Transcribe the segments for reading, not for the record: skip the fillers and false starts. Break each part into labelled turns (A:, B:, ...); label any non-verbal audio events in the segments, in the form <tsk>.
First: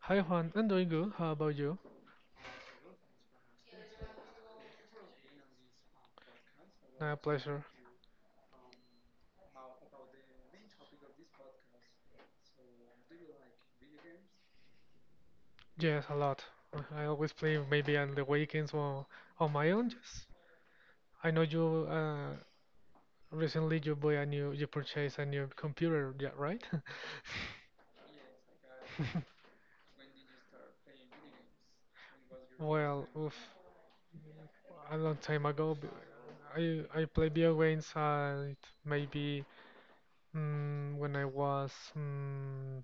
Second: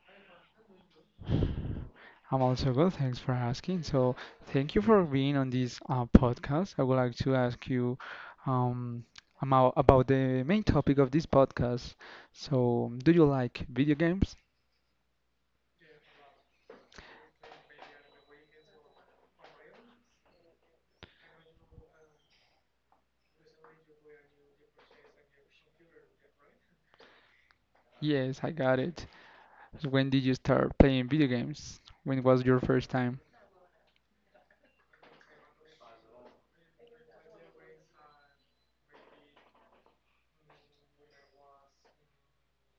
A: Hi Juan, I'm doing good. How about you?
B: I'm also good. Thanks for asking. Thank you for being on this podcast. I would
A: My
B: like to
A: pleasure.
B: ask you um, about the main topic of this podcast. So, do you like video games?
A: Yes, a lot. I always play maybe on the weekends or on my own. Yes. I know you recently you purchased a new computer, yeah, right? <laughs>
B: Yes, I got it. So, when did you start playing video games? When was your first
A: Well,
B: time?
A: oof, a long time ago, I played video games maybe when I was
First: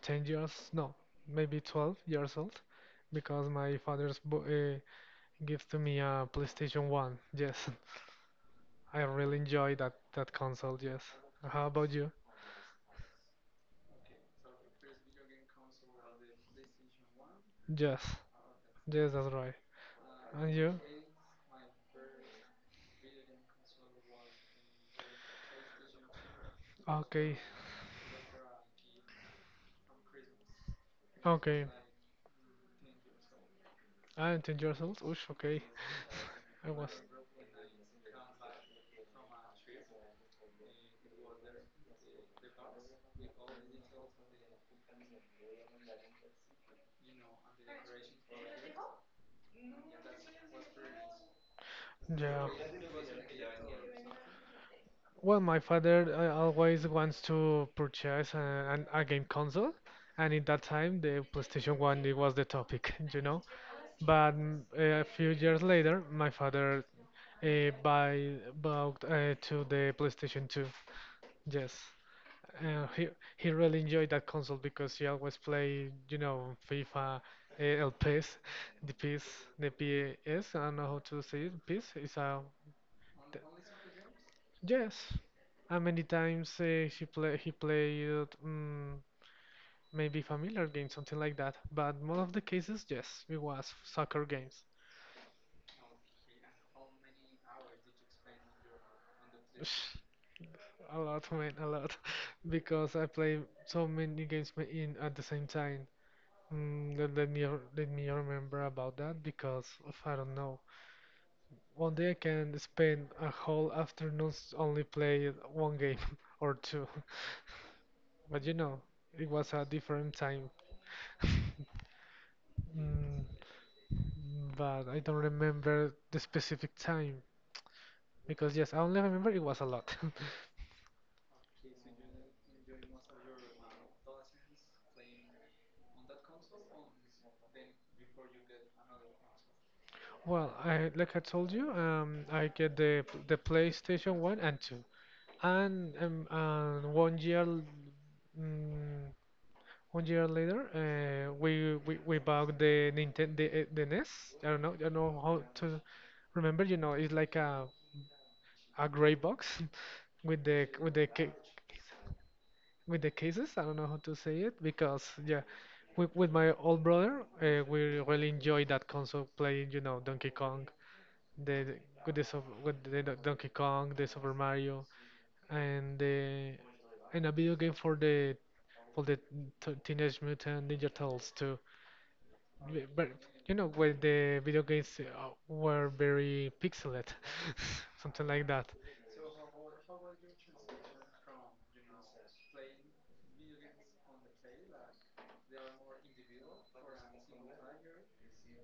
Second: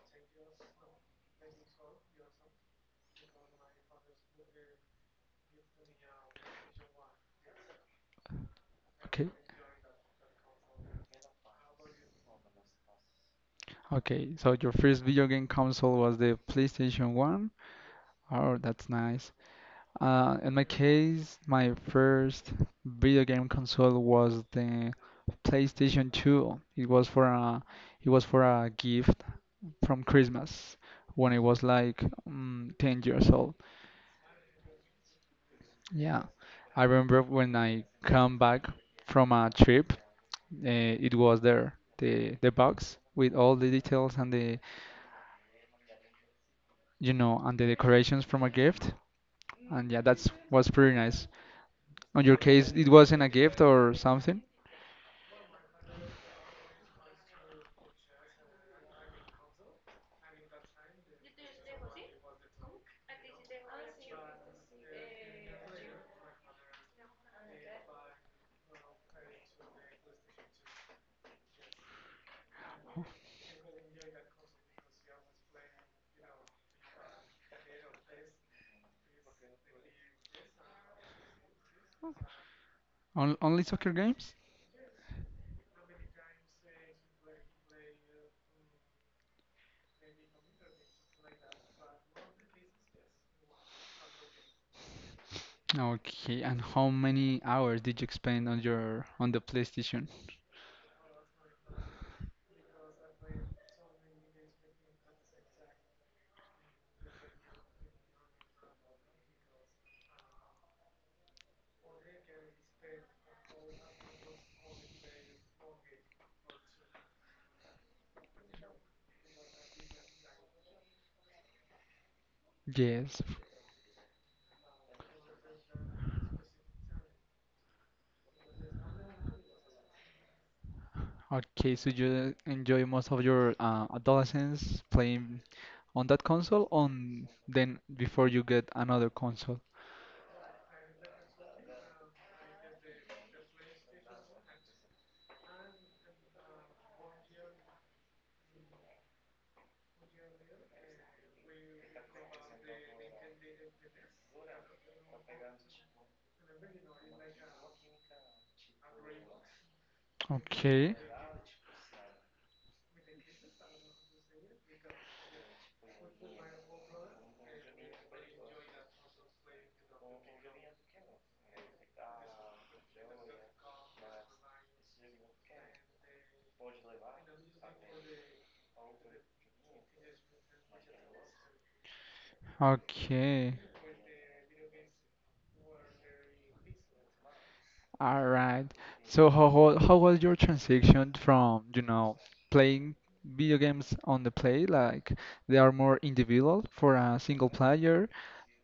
A: 10 years, no, maybe 12 years old, because my father's bo- gives to me a PlayStation 1. Yes, <laughs> I
B: Okay.
A: really enjoy that console, yes. How about you?
B: Okay, so your first video game console was the PlayStation 1?
A: Yes,
B: Oh, that's
A: yes,
B: nice.
A: that's right. And
B: In my
A: you?
B: case, my first video game console was the PlayStation 2.
A: Okay,
B: It was for a gift from Christmas when I was
A: okay.
B: like 10 years old.
A: I'm 10 years old. Oosh, okay.
B: Yeah,
A: <laughs> I
B: I
A: was.
B: remember when I come back from a trip, it was there the box with all the details and the and the decorations from a gift, and yeah, that's was pretty nice. On your
A: Yeah.
B: case, it wasn't a gift or something?
A: Well, my father always wants to purchase a game console, and in that time, the PlayStation 1 it was the topic, <laughs> you know. But a few years later, my father uh, buy, bought to the PlayStation 2. Yes. Uh, he he really enjoyed that console because he always play, you know, FIFA, LPS, the PS, the PS. I don't know how to say it. PS is a
B: On,
A: Th-
B: only soccer games?
A: Yes, and many times he played maybe familiar games, something like that. But most of the cases, yes, it was soccer games.
B: Okay, and how many hours did you spend on your on the
A: Sh-
B: PlayStation?
A: A lot, man, a lot, <laughs> because I play so many games in at the same time. Let me remember about that because of, I don't know. One day I can spend a whole afternoon only play one game <laughs> or two. <laughs> But you know, it was a different time.
B: Yes.
A: Mm, but I don't remember the specific time because yes, I only remember it was a lot. <laughs>
B: Okay, so you enjoy most of your adolescence playing on that console, on then before you get another console.
A: Well, I like I told you, I get the PlayStation One and Two, and and mm, One year later, we bought the Nintendo the NES. I don't know how to remember. You know, it's like a gray box <laughs> with
B: Okay.
A: with the cases. I don't know how to say it because yeah, with my old brother, we really enjoyed that console playing. You know, Donkey Kong, the the- with the Sup- with the Don- Donkey Kong, the Super Mario and the and a video game for for the Teenage Mutant Ninja Turtles too. But
B: Okay.
A: you know when the video games were very pixelated, <laughs>
B: All
A: something like
B: right.
A: that.
B: How was your transition from, you know, playing video games on the play, like they are more individual for a single player,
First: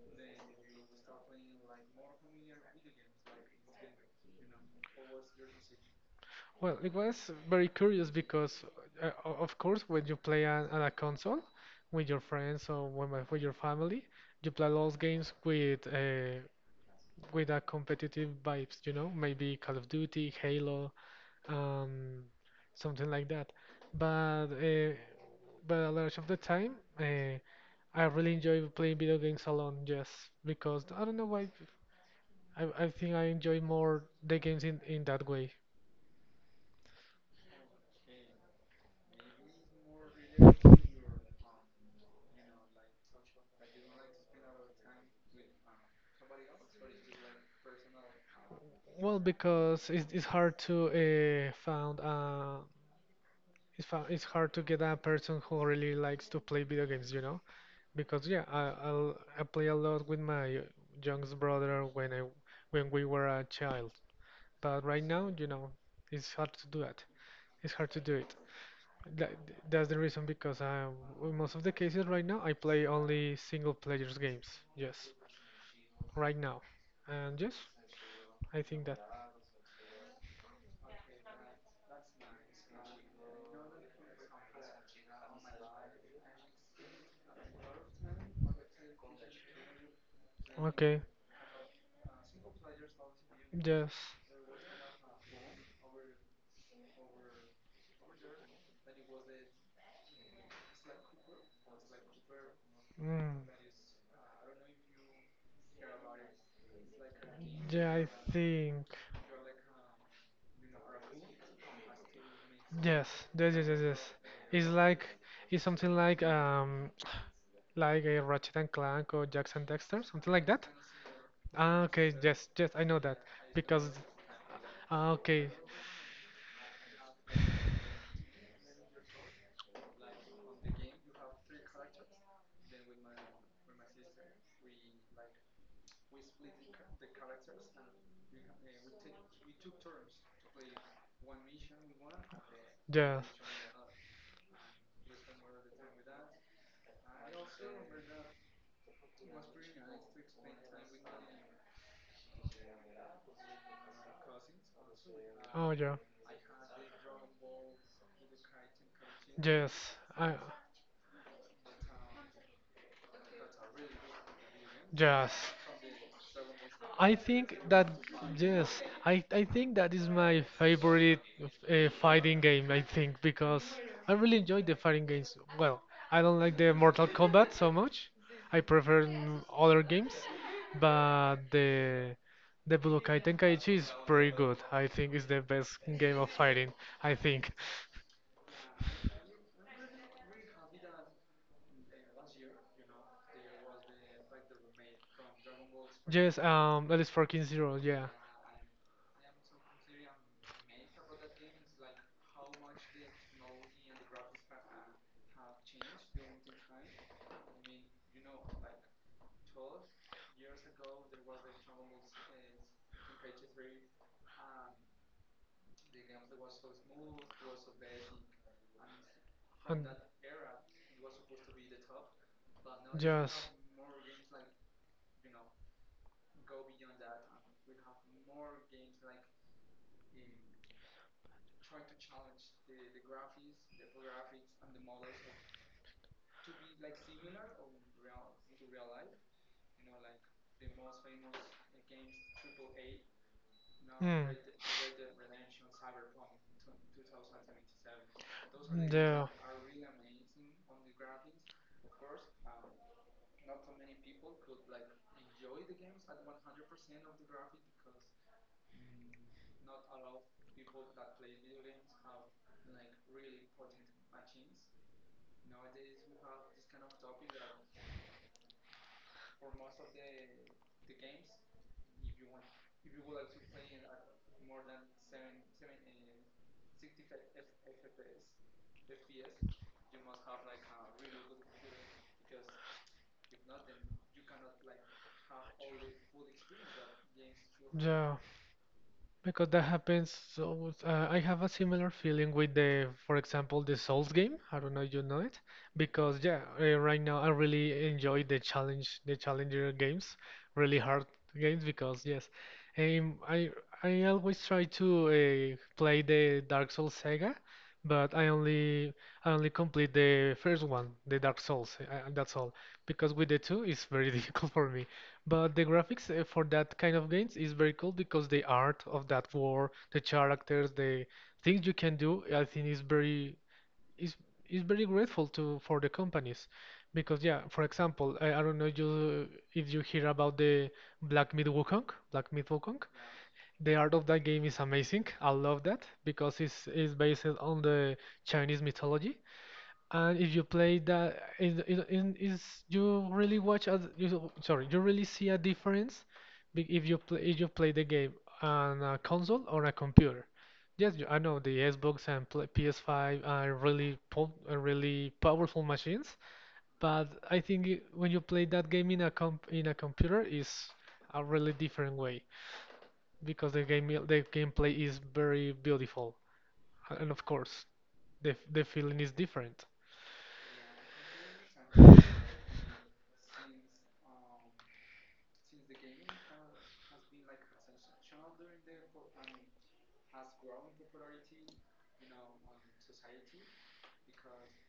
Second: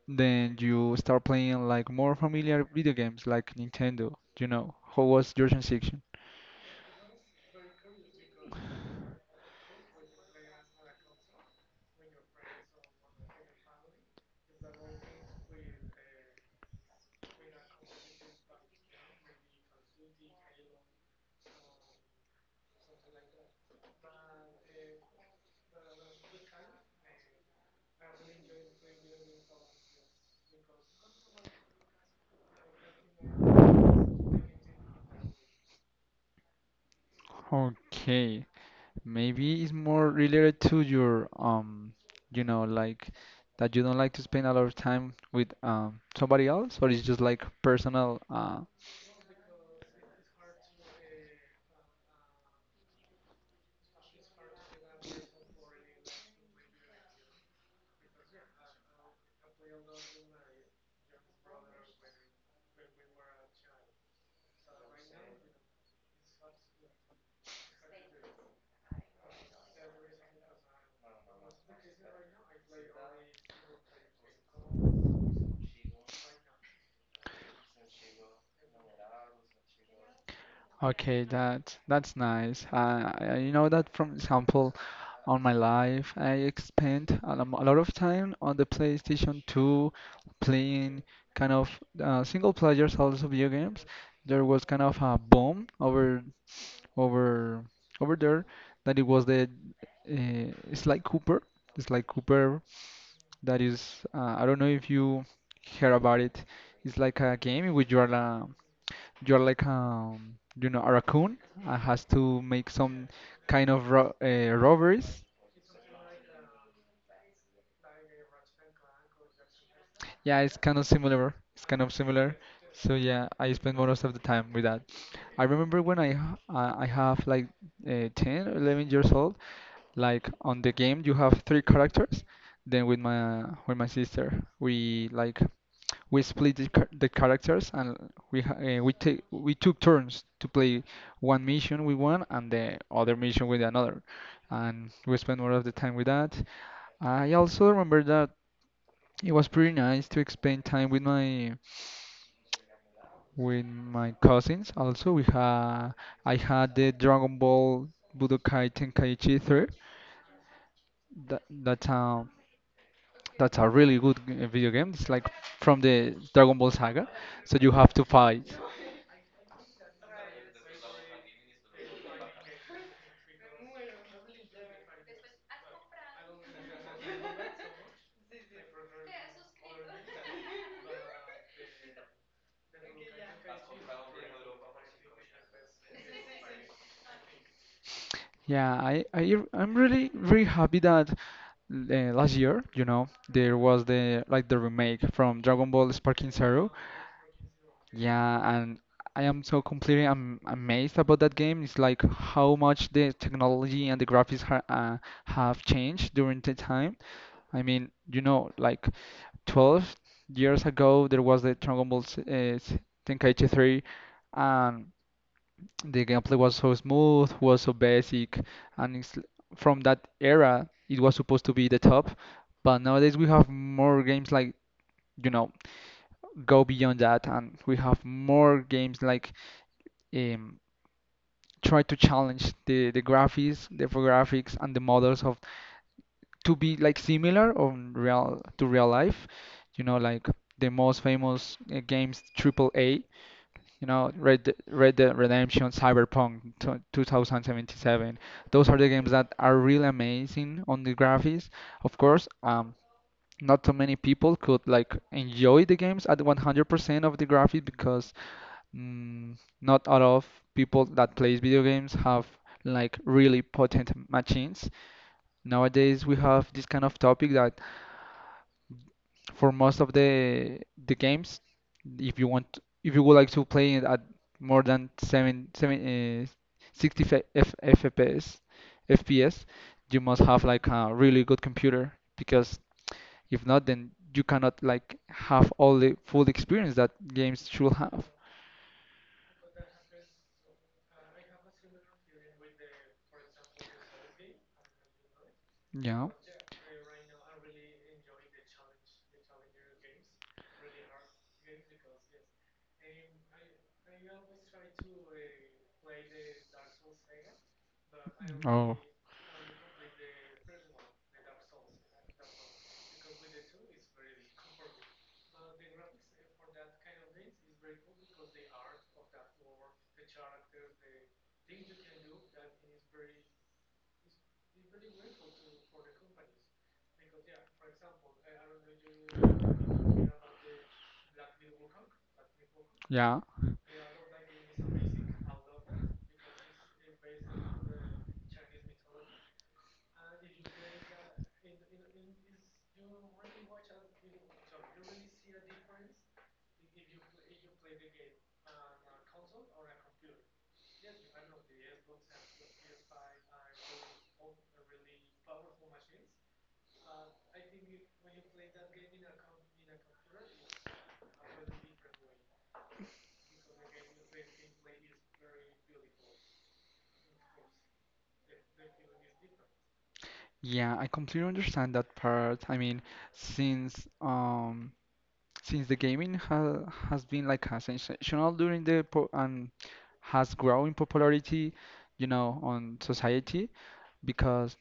B: then you start playing like more familiar video games like Nintendo, you know. How was your transition?
A: Well, it was very curious because, of course, when you play on a console with your friends with your family, you play those games with a competitive vibes, you know, maybe Call of Duty, Halo, um, something like that. But uh, but a lot of the time, uh, I really enjoy playing video games alone, just because I don't know why. I think I enjoy more the games in that way.
B: Okay, maybe it's more related to your you know, like, that you don't like to spend a lot of time with somebody else, or it's just like personal
A: Well, it's hard to find a. It's hard to get a person who really likes to play video games, you know? Because yeah, I play a lot with my youngest brother when we were a child. But right now, you know, it's hard to do that. It's hard to do it. That, that's the reason because I, in most of the cases right now, I play only single players games. Yes, right now, and yes, I think that.
B: okay, that that's nice. I know that from example. On my life, I spent a lot of time on the PlayStation 2 playing
A: Okay.
B: kind of single players also video games.
A: Yes.
B: There was kind of a boom over over there that it was the Sly Cooper. Sly Cooper,
A: Mm.
B: that is I don't know if you hear about it. It's like a game in
A: Yeah,
B: which
A: I think.
B: you are like you know a raccoon and has to make
A: Yes.
B: some
A: Yes. Yes.
B: kind
A: Yes.
B: of
A: yes.
B: ro
A: It's
B: robberies.
A: it's something like like a Ratchet and Clank or Jackson Dexter, something
B: Yeah,
A: like
B: it's
A: that?
B: kind of similar.
A: Ah, okay, yes, yes, I know
B: So
A: that.
B: yeah, I spend
A: Because,
B: most of the time with that.
A: ah,
B: I
A: okay,
B: remember when I have like 10 or 11 years old, like on the game you have three characters. Then with my sister, we like we split the characters, and we ha- we take we took turns to play one mission with one and the other
A: yeah.
B: mission with another, and we spend more of the time with that. I also remember that it was pretty nice to spend time with my cousins. Also, we
A: Oh, yeah.
B: had I had the Dragon Ball Budokai Tenkaichi 3.
A: Yes, I,
B: That that's um that's a really good video game. It's
A: Yes.
B: like from the Dragon Ball
A: I
B: saga,
A: think
B: so you
A: that
B: have to fight.
A: yes, I think that is my favorite fighting game. I think because I really enjoy the fighting games. Well, I don't like the Mortal Kombat so much. I prefer other games, but the Budokai Tenkaichi is pretty good. I think it's the best game of fighting. I think.
B: Yeah, I'm really really happy that last year, you know, there was
A: <laughs>
B: the like the remake from Dragon Ball
A: Yes,
B: Sparking Zero.
A: that is 4.0, yeah.
B: Yeah, and I am so completely am amazed about that game. It's like how much the technology and the graphics ha have changed during the time. I mean, you know, like 12 years ago, there was the Dragon Ball Z- Z- Tenkaichi 3, and the gameplay was so smooth, was so basic, and
A: And
B: from that era, it was supposed to be the top. But nowadays, we
A: yes.
B: have more games like, you know, go beyond that, and we have more games like um, try to challenge the graphics, the infographics, and the models of to be like similar on real to real life. You know, like the most famous games triple A. You know,
A: Mm.
B: Red Dead Redemption, Cyberpunk 2077. Those are the games
A: Mm,
B: that are really amazing on the graphics. Of course, not so many people could like enjoy the games at 100% of the graphics because mm, not a lot of people that plays video games have like really potent machines. Nowadays we have this kind of topic that for most of the
A: Yeah.
B: games, if you would like to play it at more than 60 FPS, FPS, you must have like a really good computer because if not, then you cannot like have all the full experience that games should
A: Yeah.
B: have.
A: Because that happens, so I have a similar feeling with for example, the Souls game. I don't know if you know it,
B: Yeah.
A: because yeah, right now I really enjoy the challenge, the challenger games, really hard games. Because yes, um, I I always try to play the Dark Souls saga, but
B: Oh,
A: I only complete the first one, the Dark Souls. That's all, because with the two it's very <laughs> difficult for me. But the graphics for that kind of games is very cool because the art of that war, the characters, the things you can do, I think is is very grateful to for the companies. Because yeah, for example, I don't know you if you hear about the Black Myth Wukong.
B: yeah.
A: The art of that game is amazing. I love that because it's based on the Chinese mythology and if you play that, is- you really sorry, you really see a difference if you play the game on a console or a computer. Yes, you- I know the Xbox and pl PS5 are really po are really powerful machines, but I think when you play that game in a computer is a really different way because the gameplay is very beautiful, and of course the feeling is different.
B: Yeah, I completely understand that part. I mean, since um since the gaming ha has been like a sensational during the po and has grown in popularity, you know, on society, because.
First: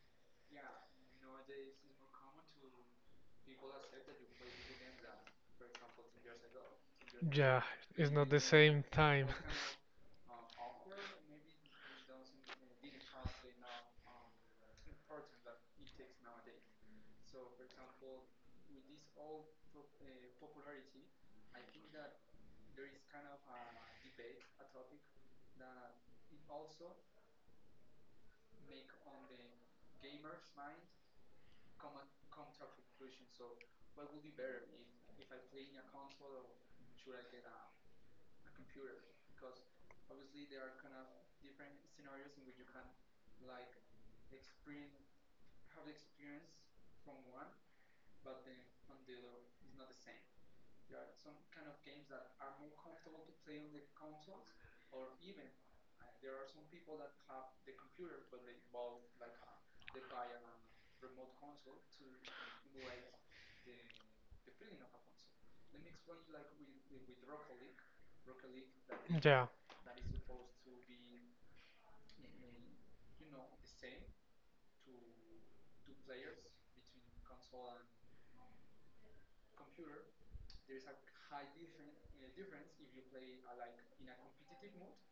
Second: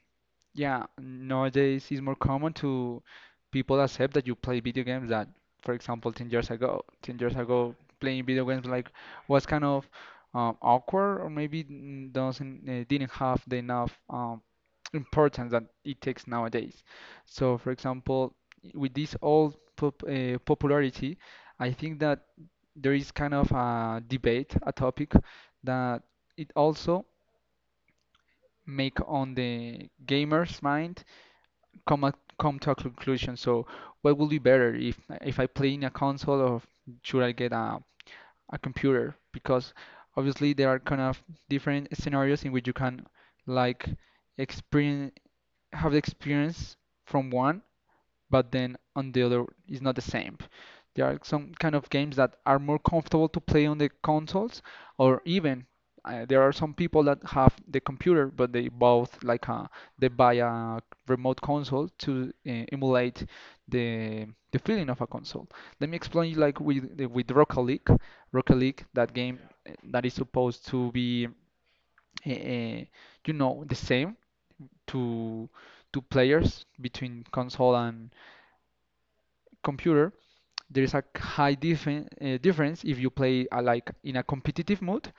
B: Yeah, nowadays it's more common to people accept that you play video games that, for example, 10 years
A: Yeah,
B: ago, playing video games like was kind of
A: <laughs>
B: awkward or maybe n- doesn't didn't have the enough importance that it takes nowadays. So, for example, with this old popularity, I think that there is kind of a debate, a topic that it also make on the gamer's mind come to a conclusion. So what will be better, if I play in a console or should I get a computer? Because obviously there are kind of different scenarios in which you can like experience have the experience from one but then on the other it's not the same. There are some kind of games that are more comfortable to play on the consoles, or even there are some people that have the computer, but they both like they buy a remote console to emulate the the feeling of a console. Let me explain you like with Rocket League, Rocket League, that game that is supposed to be uh, uh, you know, the same to to players between console and computer, there's a high difference if you play like in a competitive mode,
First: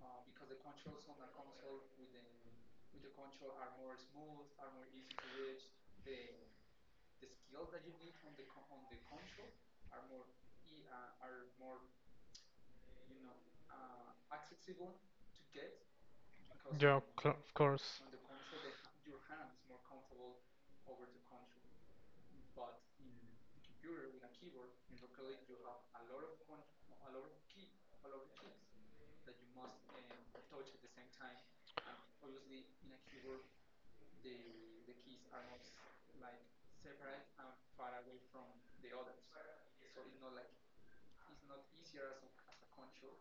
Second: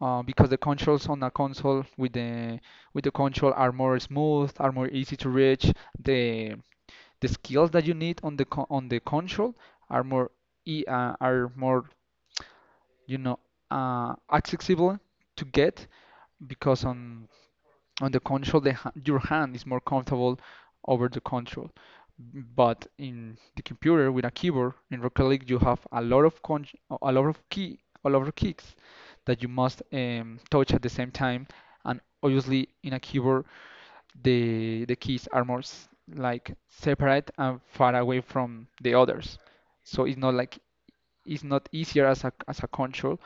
B: because the controls on a console with the control are more smooth, are more easy to reach the the skills that you need on on the control are more are more, you know, accessible to get, because
A: console, of course.
B: on the console, the your hand is more comfortable over the console. But in the computer with a keyboard in Rocket League, you have a lot of a lot of kicks that you must touch at the same time. And obviously, in a keyboard, the keys are more like separate and far away from the others. So it's not like it's not easier as a control.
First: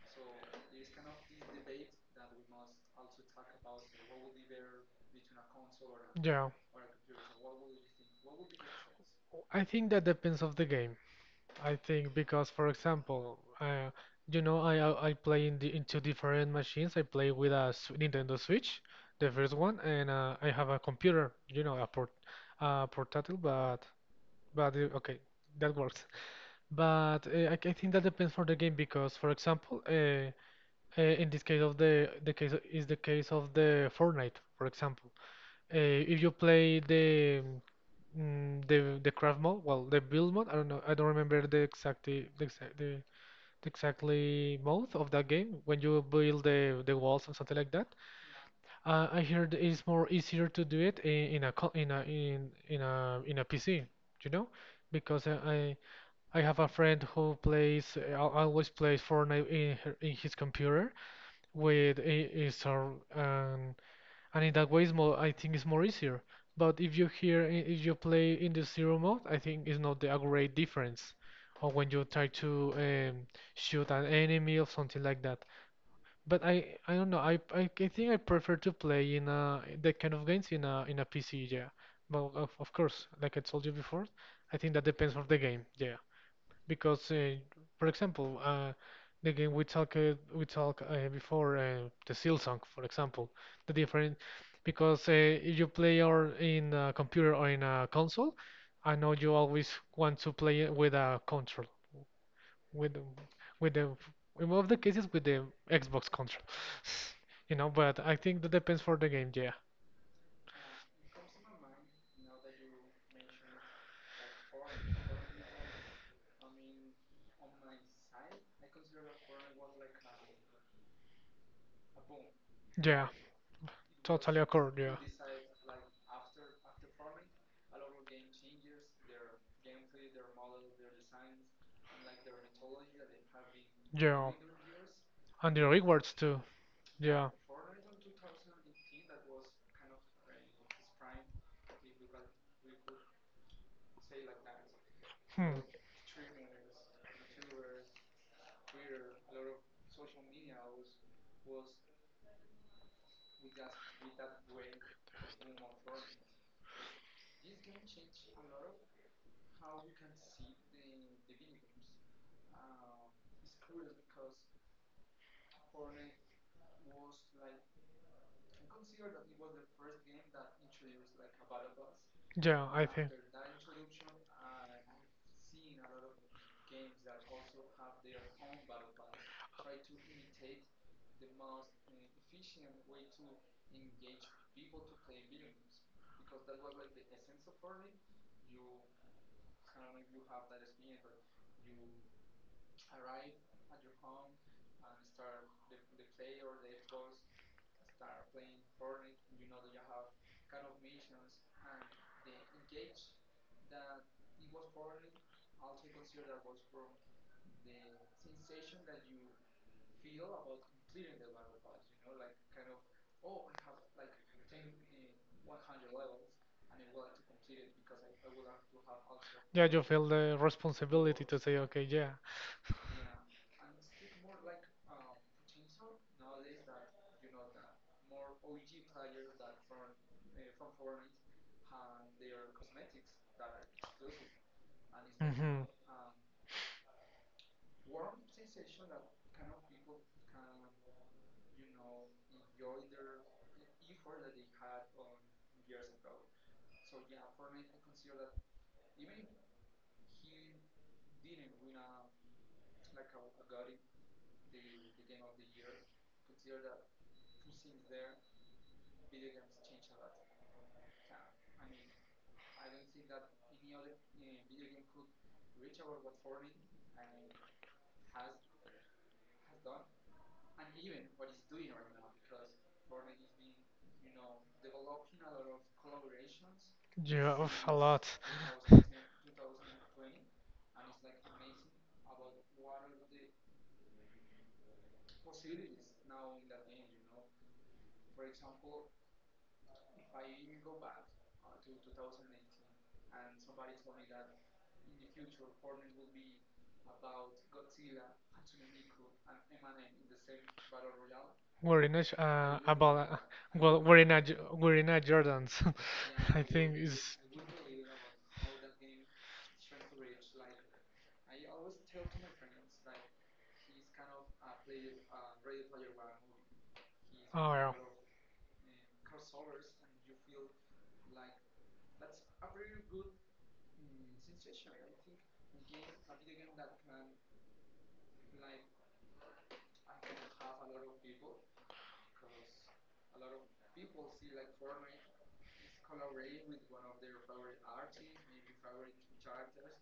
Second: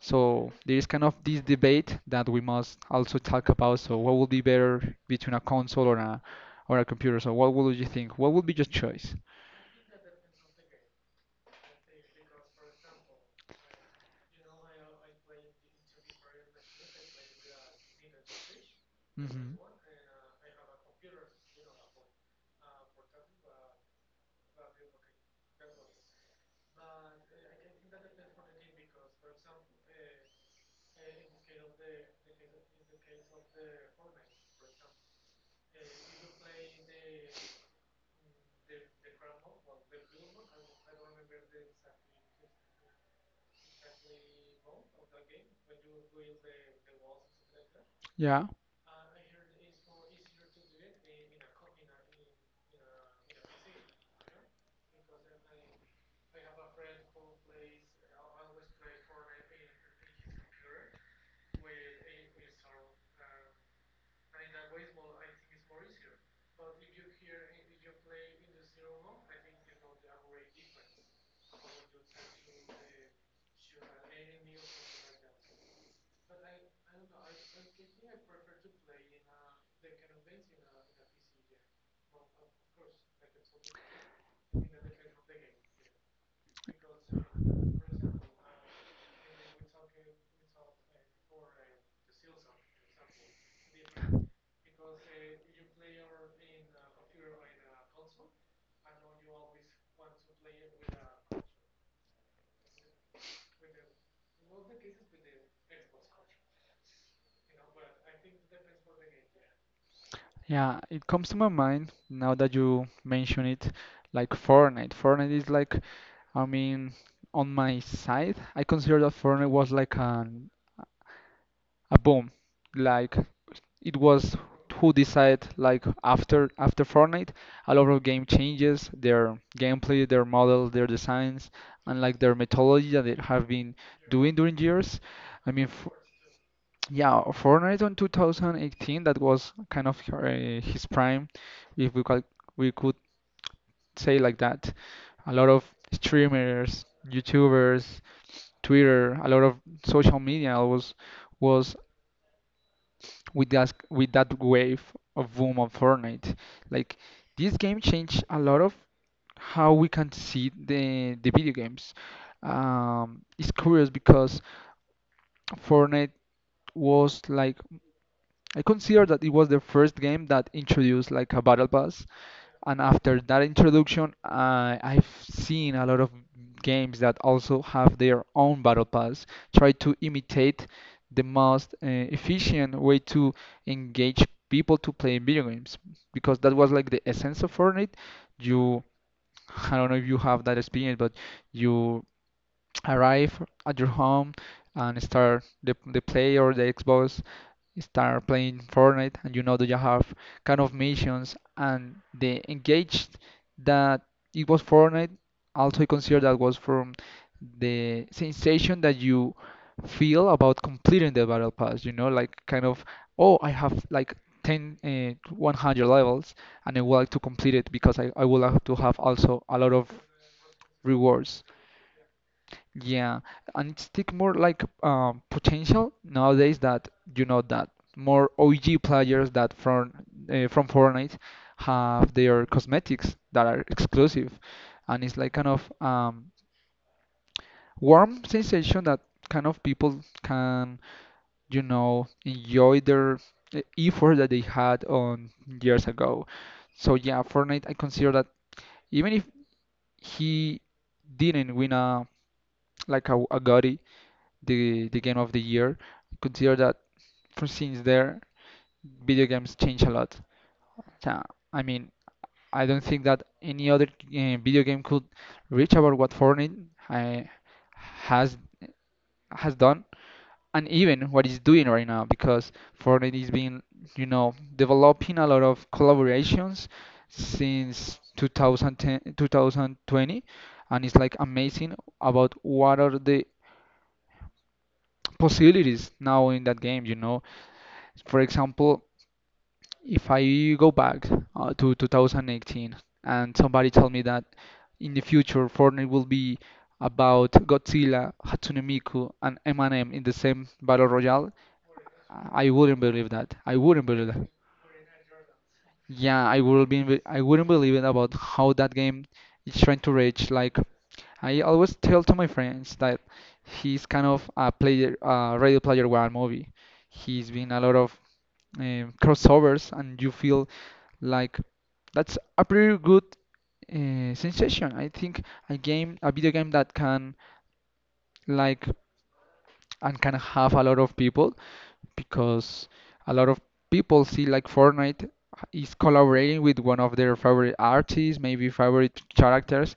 B: So there is kind of this debate that we must also talk about. So what would be better between a console
A: Yeah,
B: or a computer? So what would you think? What would be your choice?
A: I think that depends of the game. I think because, for example, you know, I play in two different machines. I play with Nintendo Switch, the
B: Hmm.
A: first one, and I have a computer, you know, a portátil, but okay, that works. But I think that depends for the game because, for example, in this case of the case is the case of the Fortnite, for example. If you play the craft mode, well, the build mode. I don't know. I don't remember the exactly the exact the exactly mode of that game when you build the walls and something like that.
B: Yeah,
A: I heard it's more easier to do it in a co- in a PC, you know, because I have a friend who plays always plays Fortnite in in his computer with a star and in that way it's more I think it's more easier. But if you play in the zero mode, I think it's not the a great difference or when you try to shoot an enemy or something like that. But I don't know, I, I think I prefer to play in a that kind of games in a PC yeah. But of course, like I told you before, I think that depends on the game yeah. Because, for example, the game we talked we talk before the Silsong, for example, the different because if you play or in a computer or in a console, I know you always want to play it with a control, with the- with the in one of the cases with the Xbox control, <laughs> you know. But I think that depends for the game. Yeah,
B: yeah, it comes to my mind now that you mention it, like Fortnite. Fortnite is like, I mean, on my side, I consider that Fortnite was like an a boom.
A: yeah.
B: Like it was
A: Totally occurred,
B: who
A: yeah.
B: decided like after Fortnite, a lot of game changes their gameplay, their models, their designs, and like their methodology that they have been
A: Yeah.
B: doing during years. I
A: And the
B: mean, f
A: rewards too.
B: Yeah,
A: Yeah.
B: Fortnite on 2018, that was kind of his prime, if we could say like that. A lot
A: Hmm.
B: of streamers, YouTubers, Twitter, a lot of social media was with that wave of boom of Fortnite. Like this game changed a lot of how we can see the video games. It's curious because Fortnite was like, I consider that it was the first game that introduced like a battle pass,
A: Yeah,
B: and
A: I think.
B: after that introduction, I I've seen a lot of games that also have their own battle pass, try to imitate the most efficient way to engage people to play video games, because that was like the essence of Fortnite. You, I don't know if you have that experience, but you arrive at your home and start the play or the Xbox, start playing Fortnite and you know that you have kind of missions and the engaged that it was Fortnite. Also consider that was from the sensation that you feel about completing the battle pass, you know, like kind of, oh, I have like 10 uh, 100 levels and I would like to complete it because I would like to have also a
A: Yeah,
B: lot
A: you
B: of
A: feel the responsibility to
B: rewards.
A: say, okay, yeah,
B: Yeah, and it's take more like potential nowadays that you know that more OG players that from Fortnite have their cosmetics that are exclusive, and it's like kind
A: hmm.
B: of warm sensation that kind of people can, you know, enjoy their effort that they had on years ago. So yeah, Fortnite, I consider that even if he didn't win a a GOTY, the game of the year. Consider that for since there, video games change a lot. Yeah, I mean, I don't think that any other video game could reach about what Fortnite uh, has has done and even what it's doing right now, because Fortnite is being, you know, developing a lot of collaborations
A: You have a
B: since
A: lot.
B: 2010, 2020, and it's like amazing about what are the possibilities now in that game, you know. For example, if I go back to 2018 and somebody tell me that in the future Fortnite will be about Godzilla, Hatsune Miku, and Eminem in the same battle royale,
A: We're in a sh-
B: I
A: uh,
B: wouldn't
A: about
B: believe
A: uh,
B: that. I wouldn't
A: we're in
B: believe
A: a
B: that.
A: Jordans. <laughs>
B: Yeah,
A: I
B: I would
A: think
B: be.
A: is
B: I wouldn't believe it about how that game is trying to reach. Like, I always tell to my friends that he's kind of a player, Ready Player One movie. He's
A: oh
B: been a
A: yeah.
B: lot of crossovers, and you feel like that's a pretty good sensation. I think a game, a video game that can, like, and can have a lot of people, because a lot of people see like Fortnite is collaborating with one of their favorite artists, maybe favorite characters,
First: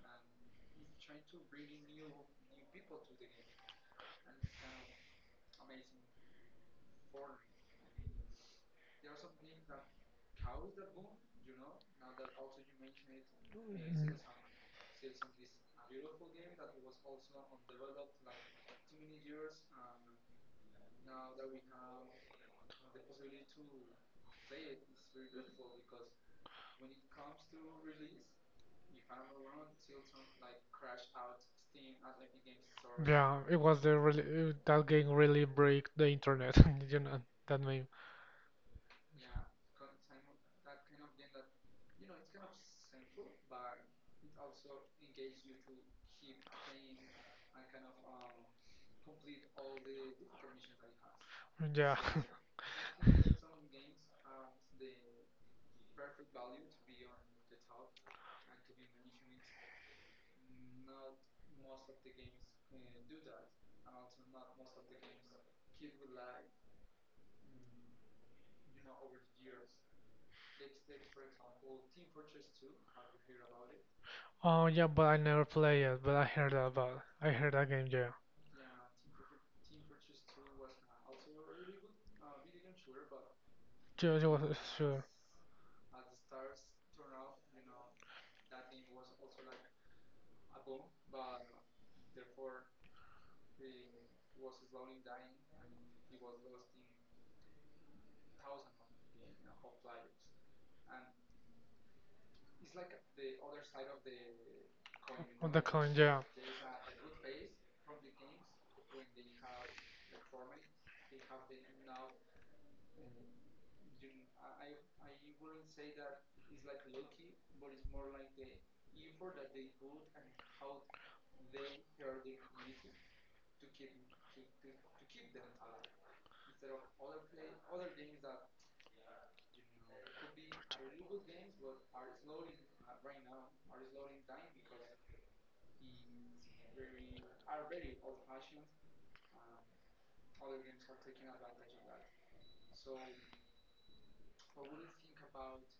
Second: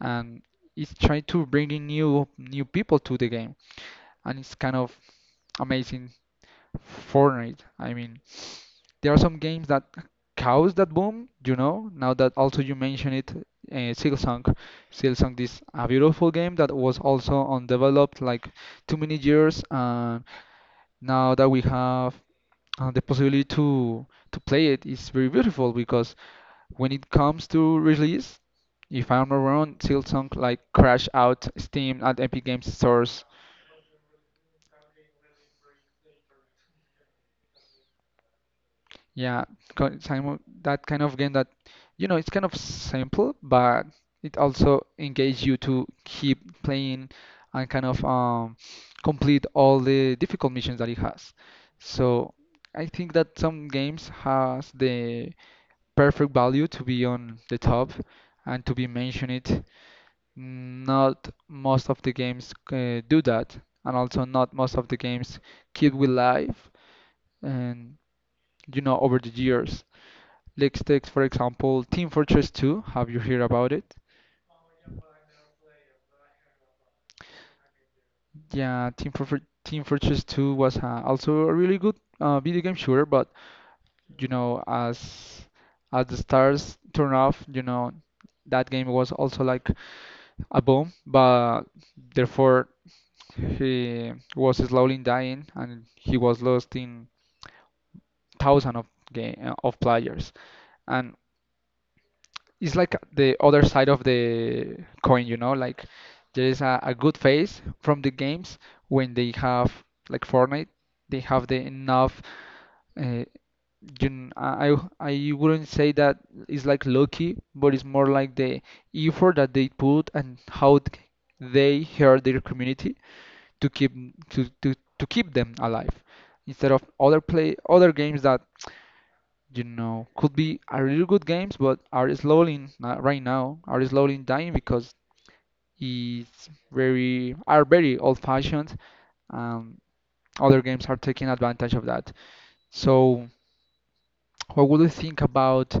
B: and it's trying to bring in new people to the game, and it's kind of amazing. Fortnite, I mean. There are some games that caused that boom, you know. Now that also you mention it, Silksong, Silksong is a beautiful game that was also
A: Mm.
B: undeveloped like too many years, and now that we have the possibility to play it, it's very beautiful because when it comes to release, if I'm not wrong, Silksong like crashed out Steam and Epic Games stores.
A: Yeah, it was the really that game really break the internet. <laughs> You know that meme.
B: Yeah, some of that kind of game that, you know, it's kind of simple, but it also engages you to keep playing and kind of complete all the difficult missions that it has.
A: Yeah. <laughs>
B: So I think that some games has the perfect value to be on the top and to be mentioned. It. Not most of the games do that, and also not most of the games keep with life and, you know, over the years. Let's take, for example, Team Fortress 2. Have you heard about it?
A: Oh yeah, but I never play it. But I heard about. I heard that game. Yeah.
B: Yeah, Team Fortress 2 was also a really good video game shooter, but
A: Ju-
B: you
A: ju-
B: know,
A: Sure.
B: as the stars turn off, you know, that game was also like a bomb, but therefore he was slowly dying and he was lost in thousands of game of players. And it's like the other side of the coin, you
A: On
B: know,
A: the
B: like
A: coin. Yeah.
B: there is a good phase from the games when they have, like Fortnite, they have the enough uh, I wouldn't say that it's like lucky, but it's more like the effort that they put and how they hurt their community to keep to keep them alive instead of other games that, you know, could be a really good games, but are slowly not right now are slowly dying because it's very old-fashioned. Um, Other games are taking advantage of that. So, what would you think about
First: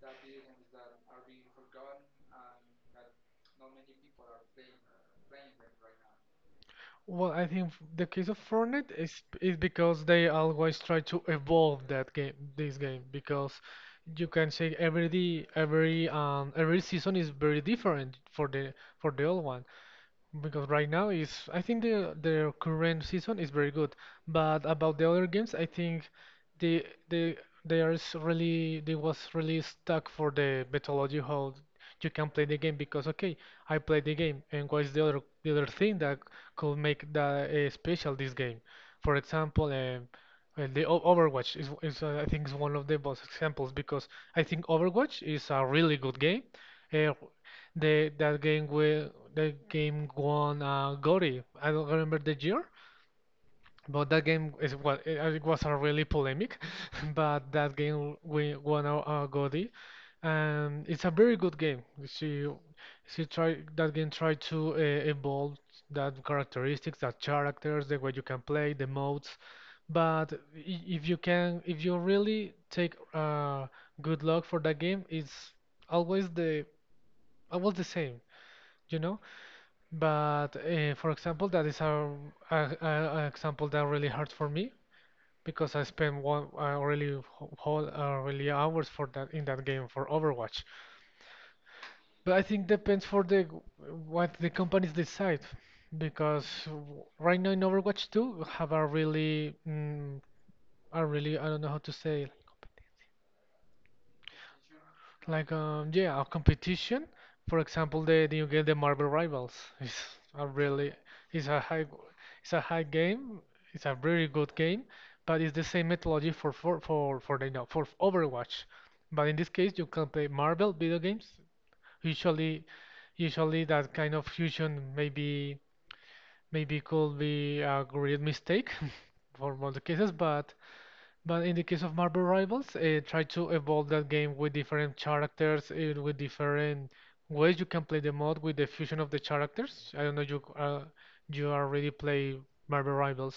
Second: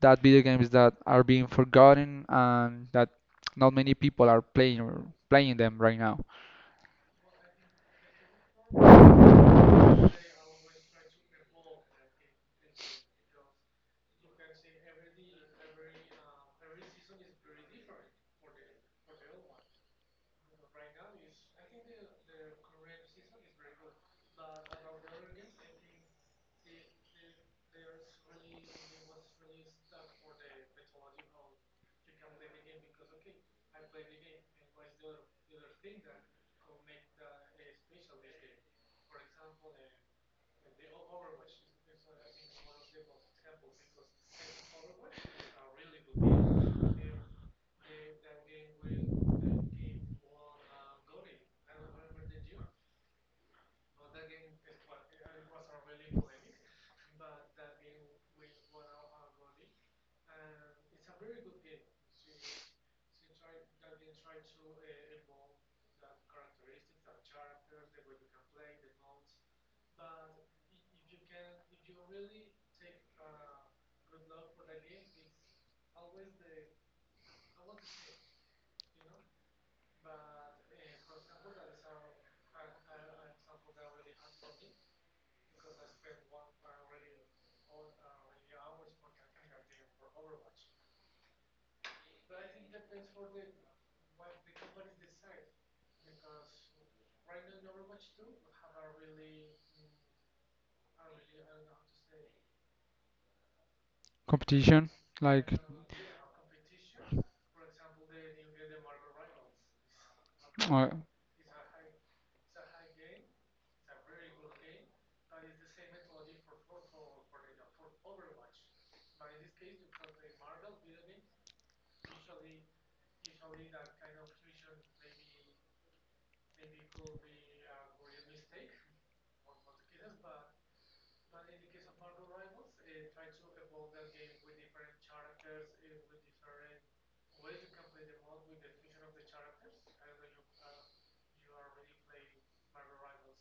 B: that video games that are being forgotten and that not many people are playing or playing them right now?
A: Well, I think the case of Fortnite it's because they always try to evolve this game, because you can say every day, every season is very different for the old one. Because right now is I think the their current season is very good, but about the other games, I think they they they are really they was really stuck for the methodology how you can play the game because okay I played the game and what is the other thing that could make that special this game? For example, well, Overwatch is I think is one of the best examples because I think Overwatch is a really good game. Uh, the that game will that game won Gory. I don't remember the year, but that game it was a really polemic. <laughs> But that game we won a Gory, and it's a very good game. She tried that game tried to evolve that characteristics, that characters, the way you can play, the modes. If you can, if you really take good luck for that game, it's always the always the same you know but for example, that is a example that really hurt for me because I spent one whole really hours for that in that game for Overwatch. But I think depends for the what the companies decide because right now in Overwatch 2 we have a a really, I don't know how to say it.
B: Competition, like,
A: Like yeah, a competition. For
B: <tsk>
A: example, you get the Marvel Rivals. It's a
B: uh,
A: really, it's a high it's a high game. It's a very good game, but it's the same methodology for the no, for Overwatch. But in this case, you can play Marvel video games. Usually, usually that kind of fusion, maybe could be a great mistake <laughs> for most cases, but. But in the case of Marvel Rivals, try to evolve that game with different characters, with different ways you can play the mod with the fusion of the characters. I don't know, you already play Marvel Rivals.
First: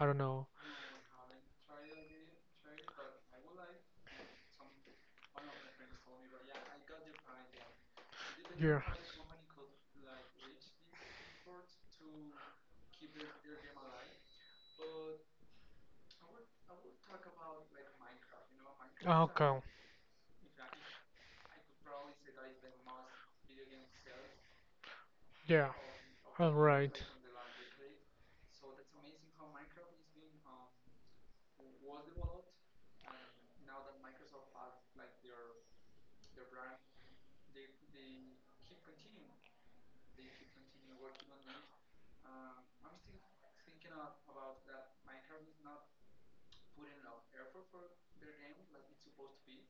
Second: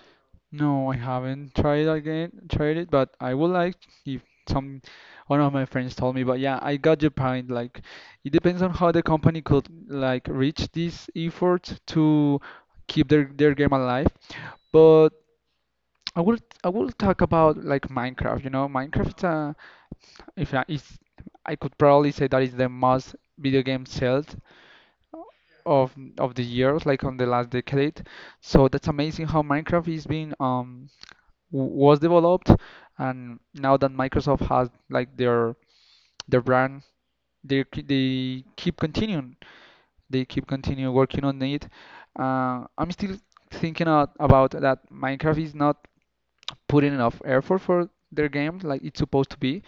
A: I don't know.
B: No, I haven't tried it, but I would like if some one of my friends told me. But yeah, I got your point. Like, it depends on
A: Yeah.
B: how the company could like reach this effort to keep their game alive. But I will I will talk about like Minecraft. You know, Minecraft.
A: Okay.
B: If I, is I could probably say that is the most video game sold
A: Yeah.
B: of the
A: All
B: years,
A: right.
B: like on the last decade. So that's amazing how Minecraft is being was developed, and now that Microsoft has like their brand, they they keep continuing they keep continue working on it. I'm still thinking out about that Minecraft is not putting enough effort for their game, like it's supposed to be,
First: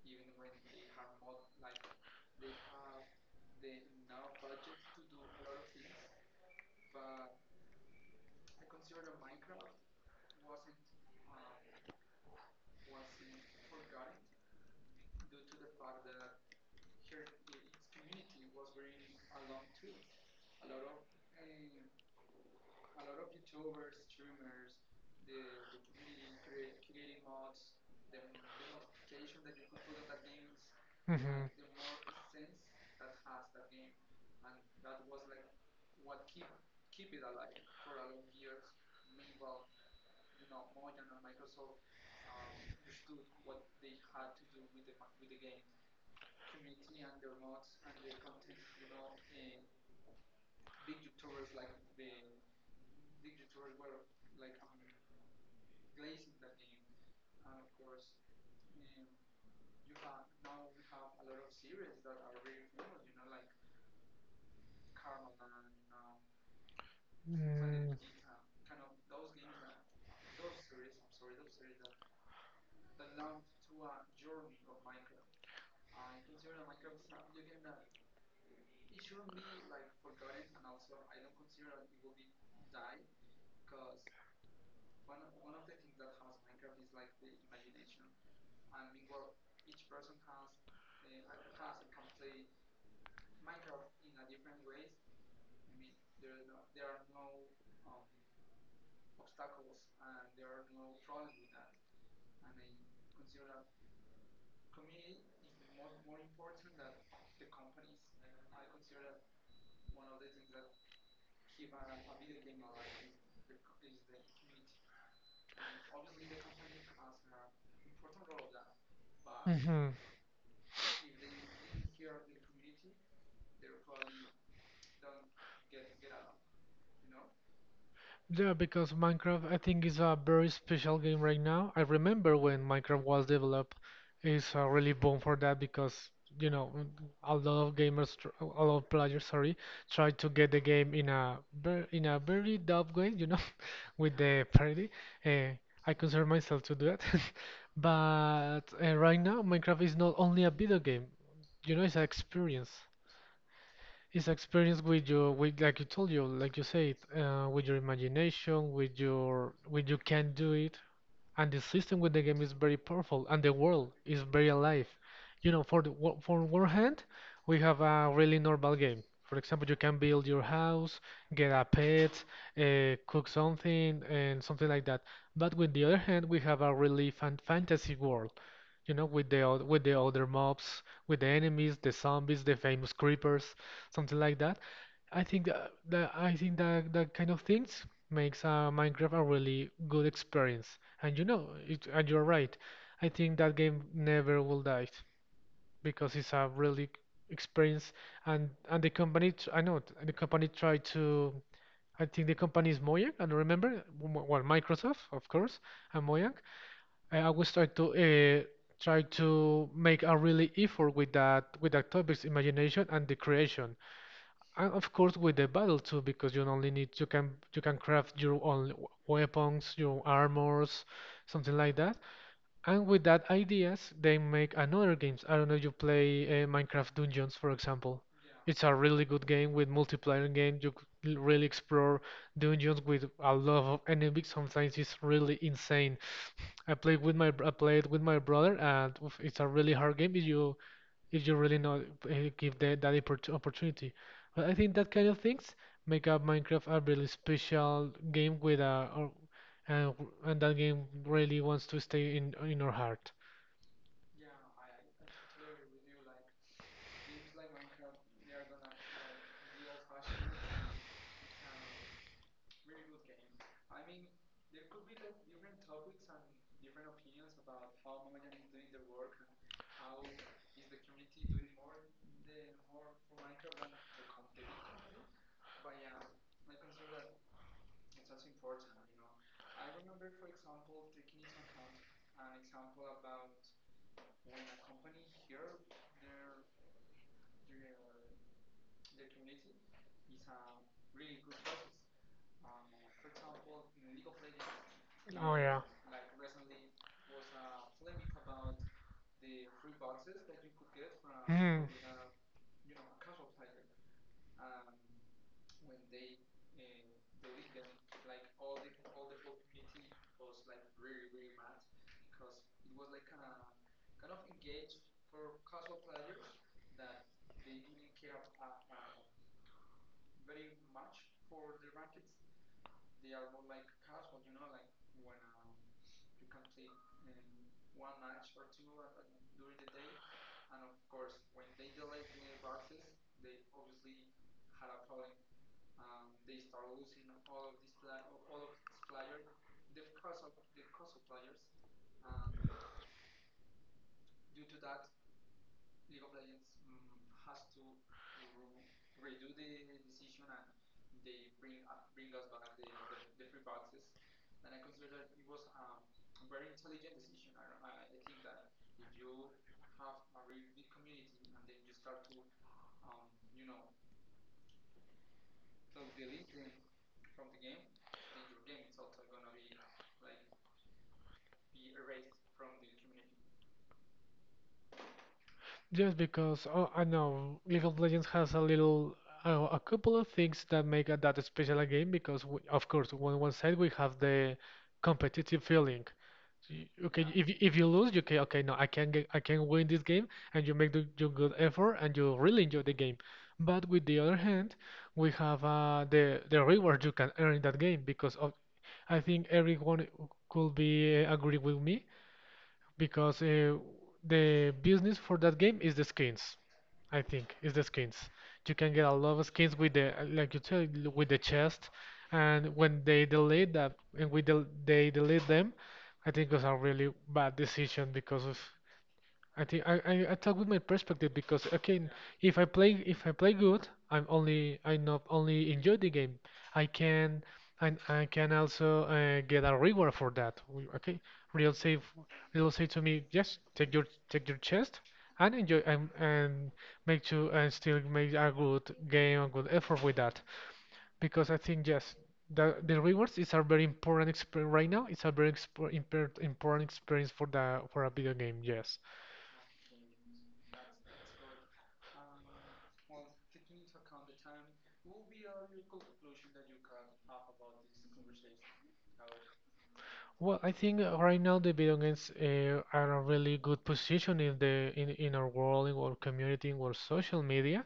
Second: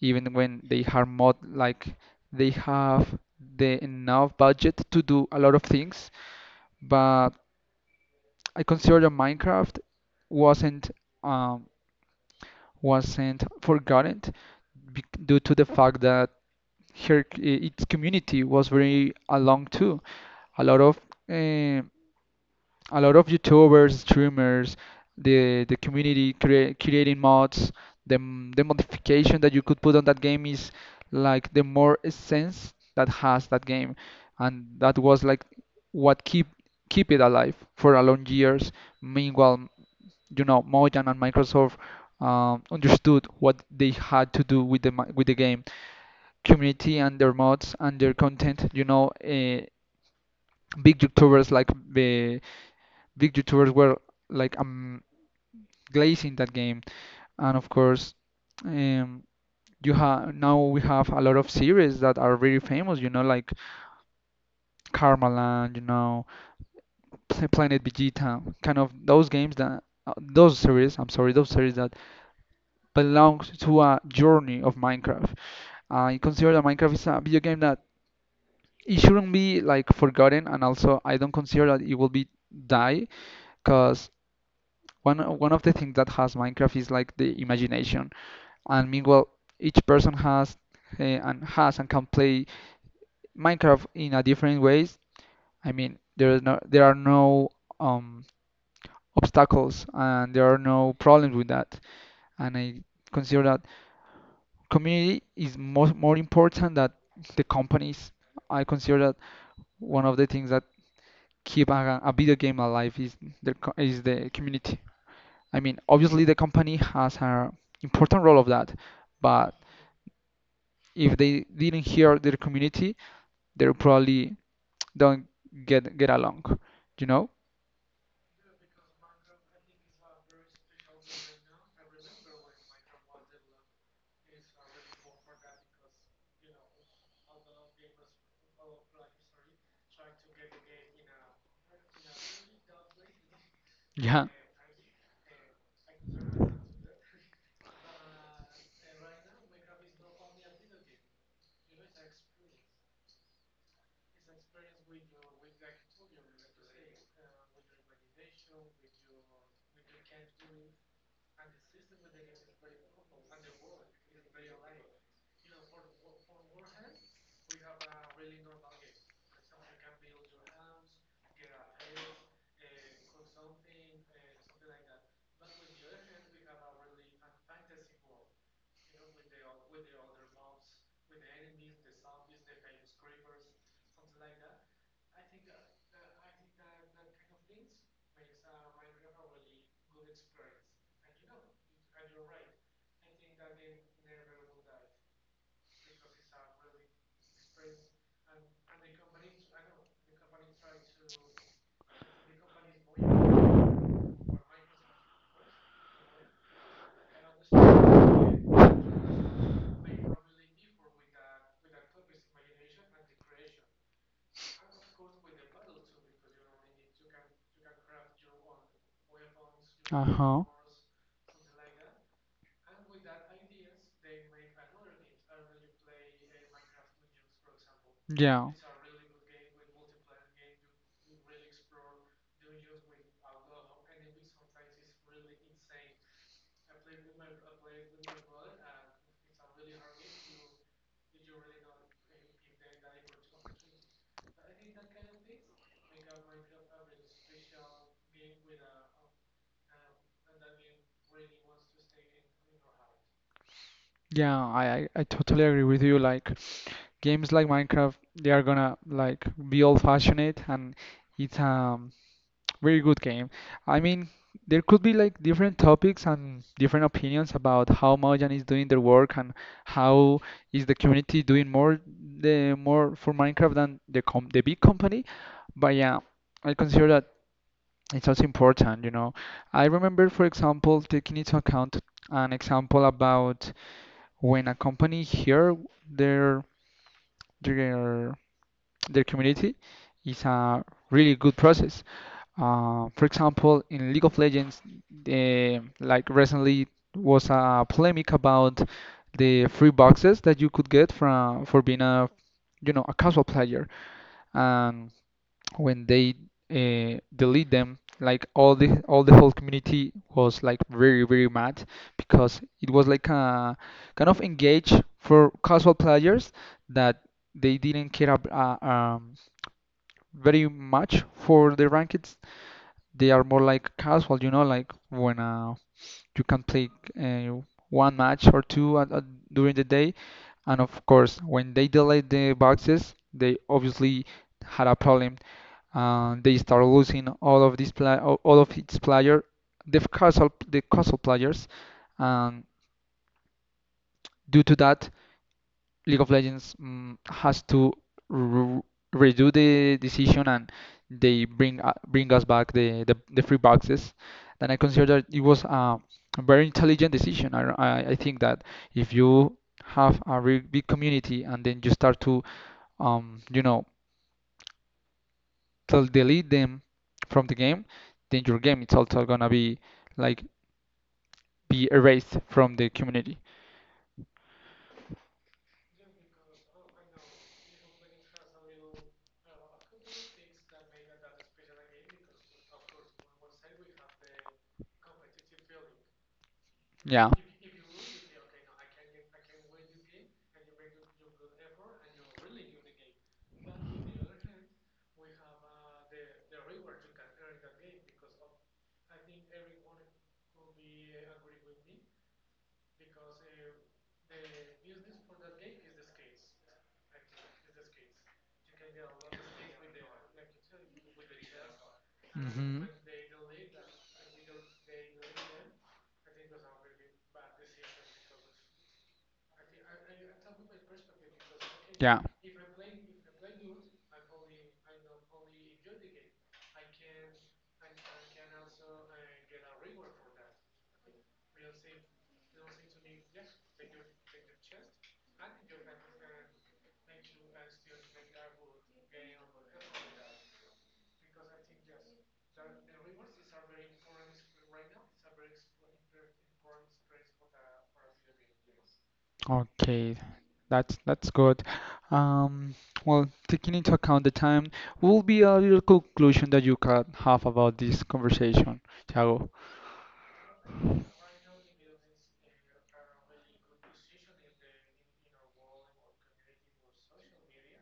B: even when they have mod, like they have the enough budget to do a lot of things, but I consider that Minecraft wasn't um, wasn't forgotten due to the fact that its community was very along too. A lot of eh, a lot of YouTubers, streamers, the community creating mods. The modification that you could put on that game is
A: Hmm.
B: like the more essence that has that game, and that was like what keep it alive for a long years. Meanwhile, you know, Mojang and Microsoft understood what they had to do with the game community and their mods and their content. You know, big YouTubers like the big YouTubers were like glazing that game, and of course, um, you have now we have a lot of series that are very famous. You know, like Karmaland, you know, Planet Vegeta, kind of those games that. Those series, I'm sorry, those series that belongs to a journey of Minecraft. I consider that Minecraft is a video game that it shouldn't be like forgotten, and also I don't consider that it will be die, because one of the things that has Minecraft is like the imagination, and meanwhile each person has and can play Minecraft in a different ways. I mean, there are no um obstacles and there are no problems with that, and I consider that community is more important than the companies. I consider that one of the things that keep a video game alive is is the community. I mean, obviously the company has an important role of that, but
A: Mm-hmm.
B: if they didn't hear their community, they probably don't get along, you know?
A: Yeah, because Minecraft I think is a very special game right now. I remember when Minecraft was developed, it's really boom for that because you know mm, a lot of gamers, a lot of players, sorry, try to get the game in a in a very dub way, you know, <laughs> with
B: Yeah.
A: the parody. Uh, I consider myself to do that, <laughs> but right now Minecraft is not only a video game, you know, it's an experience. It's experience with your, with like you told you, like you said, with your imagination, with your, with you can do it, and the system with the game is very powerful and the world is very alive, you know. For the for one hand, we have a really normal game. For example, you can build your house, get a pet, cook something and something like that. But with the other hand, we have a really fantasy world, you know, with the with the other mobs, with the enemies, the zombies, the famous creepers, something like that. I think that kind of things makes Minecraft a really good experience. And you know, it, and you're right. I think that game never will die because it's a really experience. And the company, I know the company tried to. I think the company is Mojang. I don't remember. Well, Microsoft, of course, and Mojang. I always try to try to make a really effort with that, with that topic's imagination and the creation. And of course with the battle too, because you only need you can, you can craft your own weapons, your
B: Uh-huh.
A: armors, something like that. And with that ideas, they make another games. I don't know, you play Minecraft Dungeons, for example.
B: Yeah.
A: It's a really good game with multiplayer game. You really explore dungeons with a lot of enemies. Sometimes it's really insane. I played with my I played with my brother, and oof, it's a really hard game. If you really not give the, that opportunity. But I think that kind of things make up Minecraft a really special game with a or, and, and that game really wants to stay in our heart.
B: Yeah, I totally agree with you. Like games like Minecraft, they are gonna like be old-fashioned, and it's a <tsk> very good game. I mean, there could be like different topics and different opinions about how Mojang is doing their work, and how is the community doing more for Minecraft than the big company. But yeah, I consider that it's also important, you know. I remember, for example, taking into account an example about when a company hear their their their community is a really good process. For example, in League of Legends,
A: Oh yeah.
B: like recently was a polemic about the free boxes that you could get from for
A: Mhm.
B: being a, you know, a casual player. And when they delete them, like all the whole community was like very mad because it was like a kind of engage for casual players that they didn't very much for the rankings. They are more like casual, you know, like when you can play uh, one match or two during the day, and of course when they delete the boxes they obviously had a problem, and they start losing all of its player, the casual players, and due to that, League of Legends has to re- redo the decision and they bring us back the free boxes. Then I consider that it was a very intelligent decision. I think that if you have a really big community and then you start to you know to delete them from the game, then your game it's also gonna be like be erased from the community.
A: Just because, oh, I know League of Legends has a little, a couple of things that make that a special a game because, we, of course, on one side we have the competitive feeling. Okay,
B: Yeah.
A: if you lose, you can okay, no, I can get, I can win this game, and you make the, your good effort and you really enjoy the game. But with the other hand, we have the reward you can earn in that game, because of, I think everyone could be agree with me because the business for that game is the skins. I think is the skins. You can get a lot of skins with the like you said, with the chest, and when they delete that and we del they delete them, I think it was a really bad decision, because of I think I talk with my perspective because okay, if I play good, I not only enjoy the game. I can, I can also get a reward for that. Okay, real say f- real say to me, yes, take your chest and enjoy, and make you and still make a good game, a good effort with that. Because I think yes, the rewards is a very important experience right now. It's a very exp important experience for the, for a video game. Yes.
B: Okay, that's good. Um, well, taking into account the time, what will be a little conclusion that you can have about this conversation, Thiago?
A: Well, I think right now the video games are a really good position in the, in our world, in our community, in our social media,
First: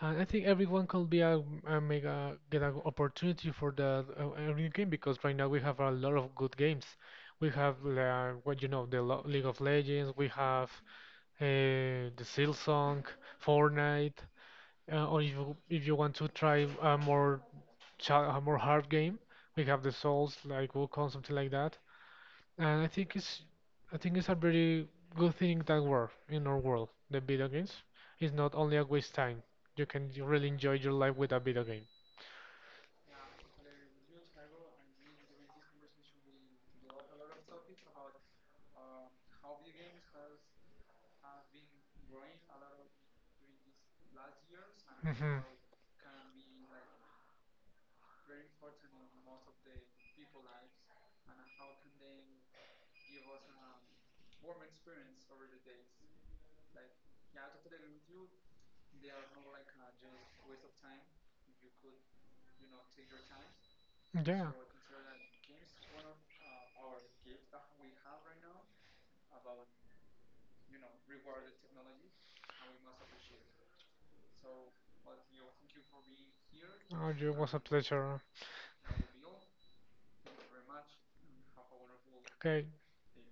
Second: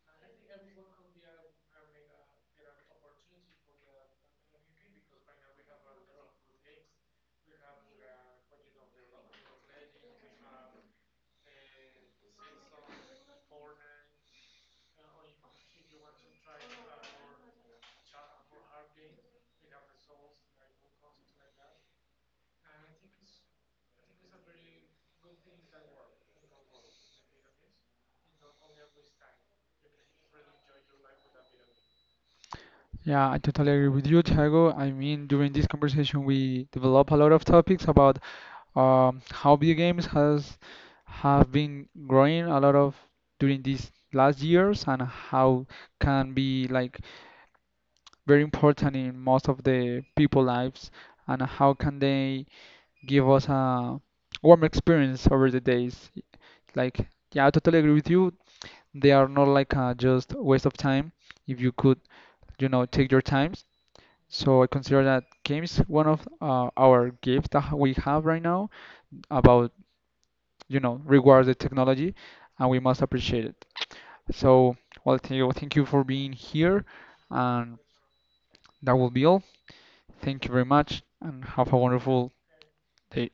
A: and I think everyone could be a make a get an opportunity for the a new game because right now we have a lot of good games. We have what you know, the League of Legends. We have uh, the Silksong, Fortnite, or if you want to try a more a more hard game, we have the Souls like Wukong, something like that. And I think it's a very good thing that we're in our world. The video games is not only a waste time. You can really enjoy your life with a video game.
B: Yeah, I totally agree with you, Thiago. I mean, during this conversation, we develop a lot of topics about how video games has have been growing a lot of during these last years, and
A: Hmm.
B: how can be like very important in most of the people lives, and how can they give us a warm experience over the days. Like, yeah, I totally agree with you. They are not like just waste of time if you could, you know, take your times.
A: Yeah.
B: So I consider that games one of our gifts that we have right now about, you know, rewards the technology, and we must appreciate it. So, well, thank you for being here,
A: Oh, it was a
B: and
A: pleasure.
B: that will be all. Thank you very much, and have a wonderful
A: Okay.
B: day.